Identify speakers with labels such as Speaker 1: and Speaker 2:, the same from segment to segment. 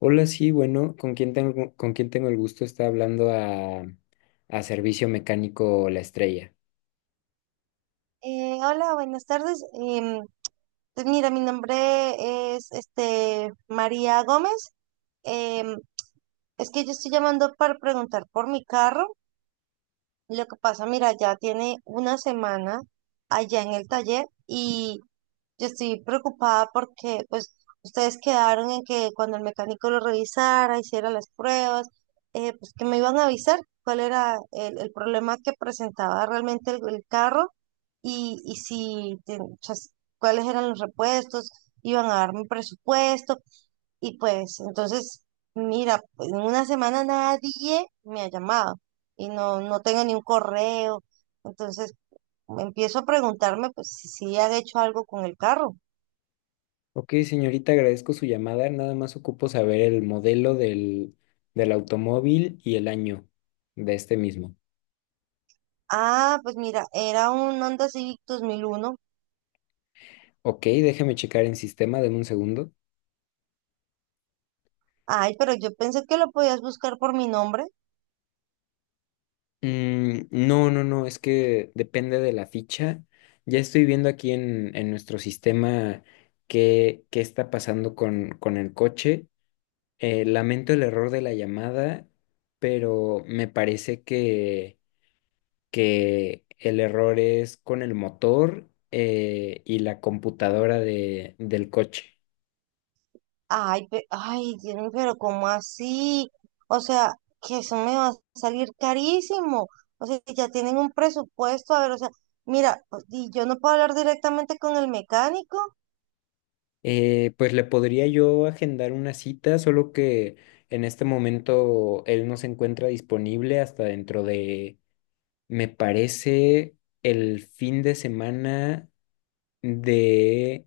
Speaker 1: Hola, sí, bueno, ¿con quién tengo el gusto? Está hablando a Servicio Mecánico La Estrella.
Speaker 2: Hola, buenas tardes. Pues mira, mi nombre es María Gómez. Em, es que yo estoy llamando para preguntar por mi carro. Lo que pasa, mira, ya tiene una semana allá en el taller y yo estoy preocupada porque pues ustedes quedaron en que cuando el mecánico lo revisara, hiciera las pruebas, pues que me iban a avisar cuál era el problema que presentaba realmente el carro y, cuáles eran los repuestos, iban a darme un presupuesto, y pues entonces, mira, pues, en una semana nadie me ha llamado y no, no tengo ni un correo. Entonces empiezo a preguntarme pues si, si han hecho algo con el carro.
Speaker 1: Ok, señorita, agradezco su llamada. Nada más ocupo saber el modelo del automóvil y el año de este mismo.
Speaker 2: Ah, pues mira, era un Honda Civic 2001.
Speaker 1: Ok, déjeme checar en sistema, deme un segundo.
Speaker 2: Ay, pero yo pensé que lo podías buscar por mi nombre.
Speaker 1: Mm, no, no, no, es que depende de la ficha. Ya estoy viendo aquí en nuestro sistema qué está pasando con el coche. Lamento el error de la llamada, pero me parece que el error es con el motor y la computadora del coche.
Speaker 2: Ay, ay, Dios mío, pero ¿cómo así? O sea, que eso me va a salir carísimo. O sea, que ya tienen un presupuesto. A ver, o sea, mira, pues, y yo no puedo hablar directamente con el mecánico.
Speaker 1: Pues le podría yo agendar una cita, solo que en este momento él no se encuentra disponible hasta dentro de, me parece, el fin de semana de,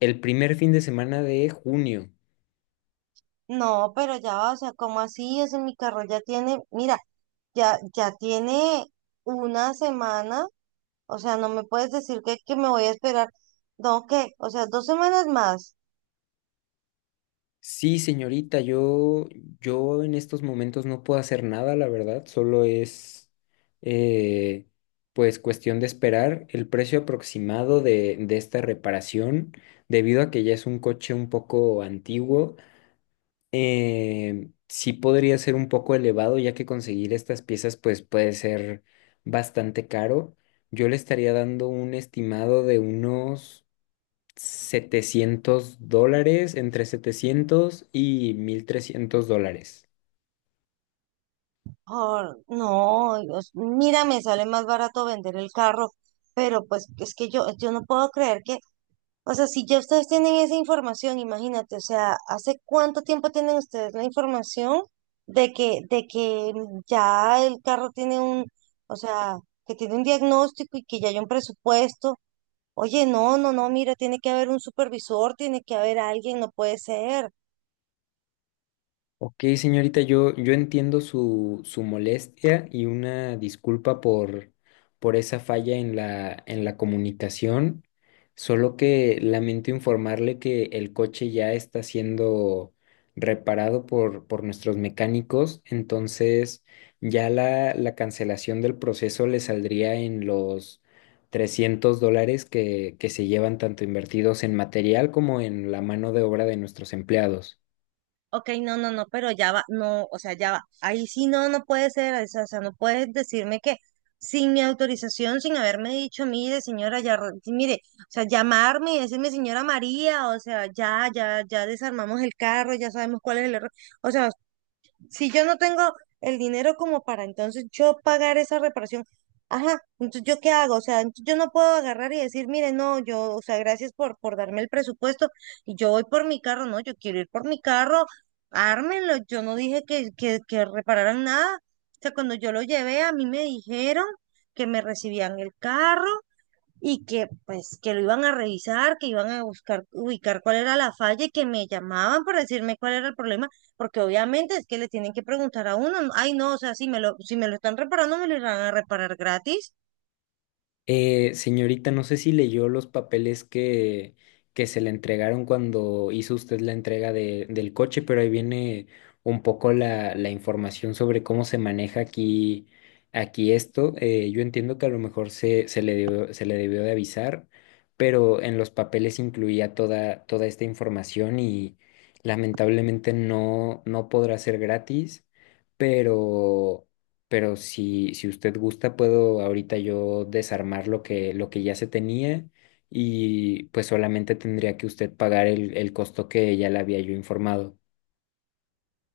Speaker 1: el primer fin de semana de junio.
Speaker 2: No, pero ya, va, o sea, ¿cómo así? Ese mi carro ya tiene, mira, ya, ya tiene una semana. O sea, no me puedes decir que me voy a esperar. No, ¿qué? O sea, dos semanas más.
Speaker 1: Sí, señorita, yo en estos momentos no puedo hacer nada, la verdad, solo es eh, pues cuestión de esperar el precio aproximado de esta reparación, debido a que ya es un coche un poco antiguo, sí podría ser un poco elevado, ya que conseguir estas piezas pues puede ser bastante caro. Yo le estaría dando un estimado de unos $700, entre 700 y $1,300.
Speaker 2: Ah, no, Dios, mira, me sale más barato vender el carro, pero pues es que yo no puedo creer que, o sea, si ya ustedes tienen esa información, imagínate, o sea, ¿hace cuánto tiempo tienen ustedes la información de que, ya el carro tiene un, o sea, que tiene un diagnóstico y que ya hay un presupuesto? Oye, no, no, no, mira, tiene que haber un supervisor, tiene que haber alguien, no puede ser.
Speaker 1: Ok, señorita, yo entiendo su molestia y una disculpa por esa falla en la comunicación, solo que lamento informarle que el coche ya está siendo reparado por nuestros mecánicos. Entonces ya la cancelación del proceso le saldría en los $300 que se llevan tanto invertidos en material como en la mano de obra de nuestros empleados.
Speaker 2: Ok, no, no, no, pero ya va, no, o sea, ya va. Ahí sí no, no puede ser, o sea, no puedes decirme que sin mi autorización, sin haberme dicho, mire, señora, ya, sí, mire, o sea, llamarme y decirme, señora María, o sea, ya, ya, ya desarmamos el carro, ya sabemos cuál es el error. O sea, si yo no tengo el dinero como para entonces yo pagar esa reparación, ajá, entonces yo qué hago, o sea, entonces yo no puedo agarrar y decir, mire, no, yo, o sea, gracias por darme el presupuesto y yo voy por mi carro, no, yo quiero ir por mi carro, ármenlo, yo no dije que, que repararan nada, o sea, cuando yo lo llevé a mí me dijeron que me recibían el carro y que pues que lo iban a revisar, que iban a buscar, ubicar cuál era la falla y que me llamaban para decirme cuál era el problema, porque obviamente es que le tienen que preguntar a uno, ay no, o sea, si me lo, si me lo están reparando, me lo irán a reparar gratis.
Speaker 1: Señorita, no sé si leyó los papeles que se le entregaron cuando hizo usted la entrega del coche, pero ahí viene un poco la información sobre cómo se maneja aquí esto. Yo entiendo que a lo mejor se le debió de avisar, pero en los papeles incluía toda esta información y lamentablemente no, no podrá ser gratis, pero pero si usted gusta, puedo ahorita yo desarmar lo que ya se tenía y pues solamente tendría que usted pagar el costo que ya le había yo informado.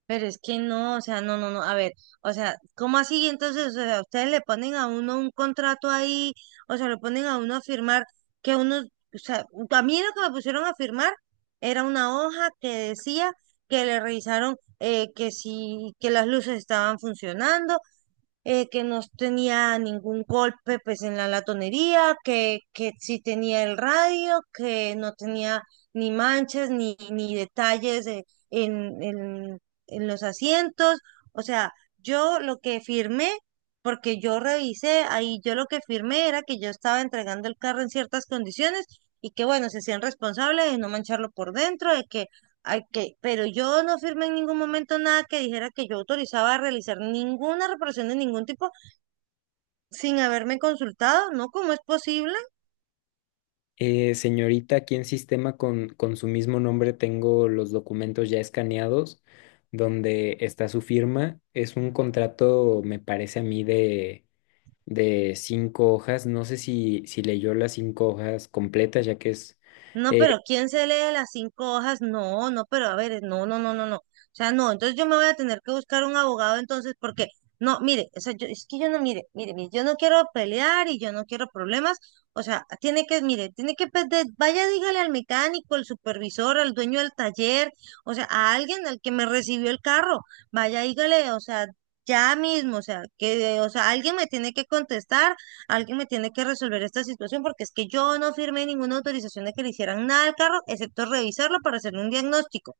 Speaker 2: Pero es que no, o sea, no, no, no, a ver, o sea, ¿cómo así? Entonces, o sea, ustedes le ponen a uno un contrato ahí, o sea, le ponen a uno a firmar que uno, o sea, a mí lo que me pusieron a firmar era una hoja que decía que le revisaron que si, que las luces estaban funcionando, que no tenía ningún golpe pues en la latonería, que sí tenía el radio, que no tenía ni manchas ni, ni detalles en, en, en los asientos. O sea, yo lo que firmé, porque yo revisé ahí, yo lo que firmé era que yo estaba entregando el carro en ciertas condiciones y que bueno, se sean responsables de no mancharlo por dentro, de que ok, pero yo no firmé en ningún momento nada que dijera que yo autorizaba a realizar ninguna reparación de ningún tipo sin haberme consultado, ¿no? ¿Cómo es posible?
Speaker 1: Señorita, aquí en sistema con su mismo nombre tengo los documentos ya escaneados donde está su firma. Es un contrato, me parece a mí, de cinco hojas. No sé si leyó las cinco hojas completas, ya que es...
Speaker 2: No,
Speaker 1: eh,
Speaker 2: pero ¿quién se lee las cinco hojas? No, no, pero a ver, no, no, no, no, no. O sea, no, entonces yo me voy a tener que buscar un abogado entonces porque, no, mire, o sea, yo, es que yo no, mire, mire, mire, yo no quiero pelear y yo no quiero problemas. O sea, tiene que, mire, tiene que, vaya, dígale al mecánico, al supervisor, al dueño del taller, o sea, a alguien al que me recibió el carro, vaya, dígale, o sea, ya mismo, o sea, que, o sea, alguien me tiene que contestar. Alguien me tiene que resolver esta situación porque es que yo no firmé ninguna autorización de que le hicieran nada al carro, excepto revisarlo para hacer un diagnóstico.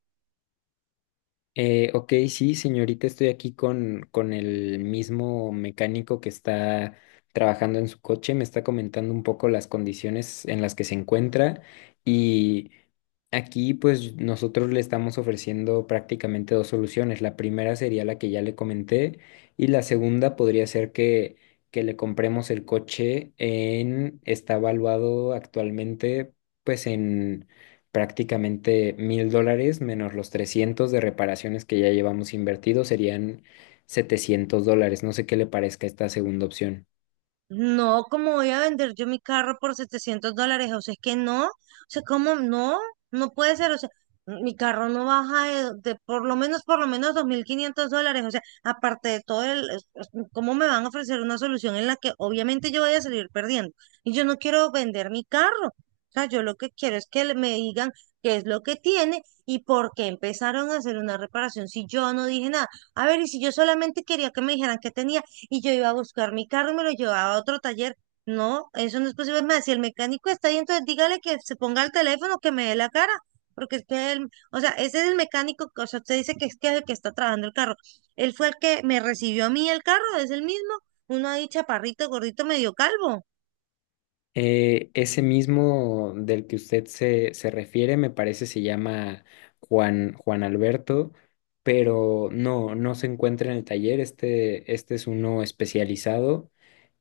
Speaker 1: Ok, sí, señorita, estoy aquí con el mismo mecánico que está trabajando en su coche. Me está comentando un poco las condiciones en las que se encuentra y aquí pues nosotros le estamos ofreciendo prácticamente dos soluciones. La primera sería la que ya le comenté y la segunda podría ser que, que le compremos el coche. Está evaluado actualmente pues en prácticamente $1,000 menos los 300 de reparaciones que ya llevamos invertidos. Serían $700. No sé qué le parezca esta segunda opción.
Speaker 2: No, ¿cómo voy a vender yo mi carro por $700? O sea, es que no, o sea, ¿cómo no? No puede ser, o sea, mi carro no baja de por lo menos $2500, o sea, aparte de todo el, ¿cómo me van a ofrecer una solución en la que obviamente yo voy a salir perdiendo? Y yo no quiero vender mi carro, o sea, yo lo que quiero es que me digan qué es lo que tiene y por qué empezaron a hacer una reparación si yo no dije nada. A ver, y si yo solamente quería que me dijeran qué tenía y yo iba a buscar mi carro y me lo llevaba a otro taller. No, eso no es posible. Me decía el mecánico está ahí, entonces dígale que se ponga el teléfono, que me dé la cara, porque es que él, o sea, ese es el mecánico, o sea, usted dice que es que el que está trabajando el carro. Él fue el que me recibió a mí el carro, es el mismo, uno ahí chaparrito, gordito, medio calvo.
Speaker 1: Ese mismo del que usted se refiere, me parece, se llama Juan Alberto, pero no, no se encuentra en el taller. Este es uno especializado.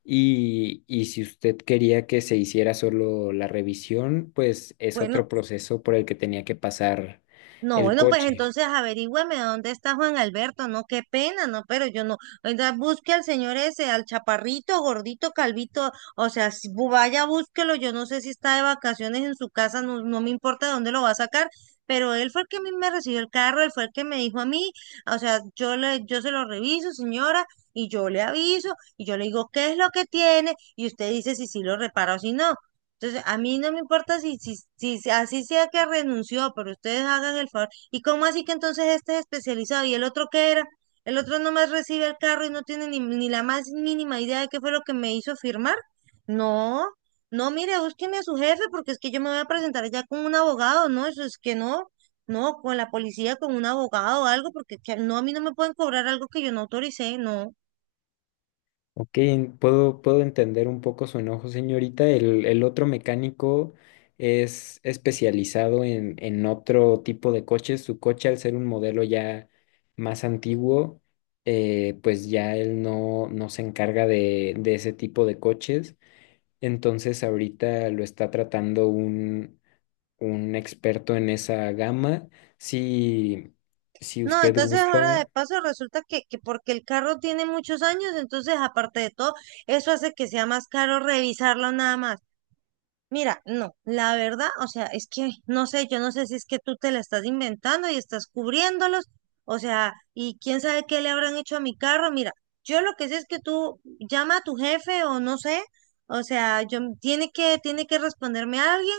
Speaker 1: Y si usted quería que se hiciera solo la revisión, pues es
Speaker 2: Bueno,
Speaker 1: otro proceso por el que tenía que pasar
Speaker 2: no,
Speaker 1: el
Speaker 2: bueno, pues
Speaker 1: coche.
Speaker 2: entonces averígüeme dónde está Juan Alberto, no, qué pena, no, pero yo no, oiga, busque al señor ese, al chaparrito, gordito, calvito, o sea, si bu- vaya, búsquelo, yo no sé si está de vacaciones en su casa, no, no me importa dónde lo va a sacar, pero él fue el que a mí me recibió el carro, él fue el que me dijo a mí, o sea, yo le, yo se lo reviso, señora, y yo le aviso, y yo le digo, ¿qué es lo que tiene? Y usted dice si sí lo repara o si no. Entonces, a mí no me importa si, si, así sea que renunció, pero ustedes hagan el favor. ¿Y cómo así que entonces este es especializado y el otro qué era? El otro nomás recibe el carro y no tiene ni, ni la más mínima idea de qué fue lo que me hizo firmar. No, no, mire, búsqueme a su jefe porque es que yo me voy a presentar ya con un abogado, ¿no? Eso es que no, no, con la policía, con un abogado o algo, porque no, a mí no me pueden cobrar algo que yo no autoricé, no.
Speaker 1: Ok, puedo entender un poco su enojo, señorita. El otro mecánico es especializado en otro tipo de coches. Su coche, al ser un modelo ya más antiguo, pues ya él no, no se encarga de ese tipo de coches. Entonces ahorita lo está tratando un experto en esa gama. Si, si
Speaker 2: No,
Speaker 1: usted
Speaker 2: entonces ahora de
Speaker 1: gusta.
Speaker 2: paso resulta que, porque el carro tiene muchos años, entonces aparte de todo, eso hace que sea más caro revisarlo nada más. Mira, no, la verdad, o sea, es que no sé, yo no sé si es que tú te la estás inventando y estás cubriéndolos, o sea, y quién sabe qué le habrán hecho a mi carro. Mira, yo lo que sé es que tú llama a tu jefe o no sé, o sea, yo tiene que responderme a alguien.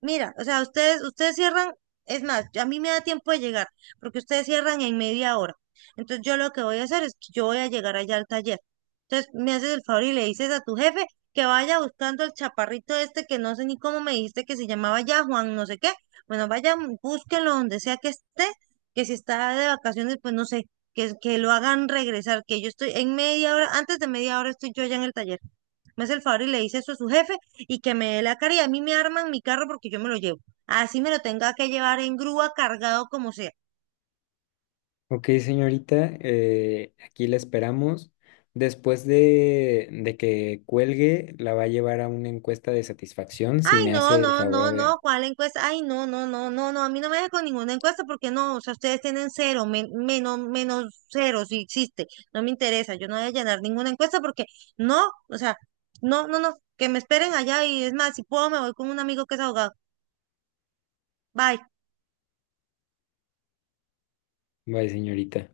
Speaker 2: Mira, o sea, ustedes, ustedes cierran, es más, a mí me da tiempo de llegar, porque ustedes cierran en media hora. Entonces yo lo que voy a hacer es que yo voy a llegar allá al taller. Entonces me haces el favor y le dices a tu jefe que vaya buscando el chaparrito este que no sé ni cómo me dijiste que se llamaba ya Juan, no sé qué. Bueno, vaya, búsquenlo donde sea que esté, que si está de vacaciones, pues no sé, que, lo hagan regresar, que yo estoy en media hora, antes de media hora estoy yo allá en el taller. Me hace el favor y le dice eso a su jefe y que me dé la cara y a mí me arman mi carro porque yo me lo llevo. Así me lo tenga que llevar en grúa, cargado como sea.
Speaker 1: Ok, señorita, aquí la esperamos. Después de que cuelgue, la va a llevar a una encuesta de satisfacción, si
Speaker 2: Ay,
Speaker 1: me
Speaker 2: no,
Speaker 1: hace el
Speaker 2: no,
Speaker 1: favor
Speaker 2: no,
Speaker 1: de...
Speaker 2: no, ¿cuál encuesta? Ay, no, no, no, no, no, a mí no me deja con ninguna encuesta porque no, o sea, ustedes tienen cero, menos, menos cero si existe, no me interesa, yo no voy a llenar ninguna encuesta porque no, o sea, no, no, no, que me esperen allá y es más, si puedo me voy con un amigo que es abogado. Bye.
Speaker 1: Bye, señorita.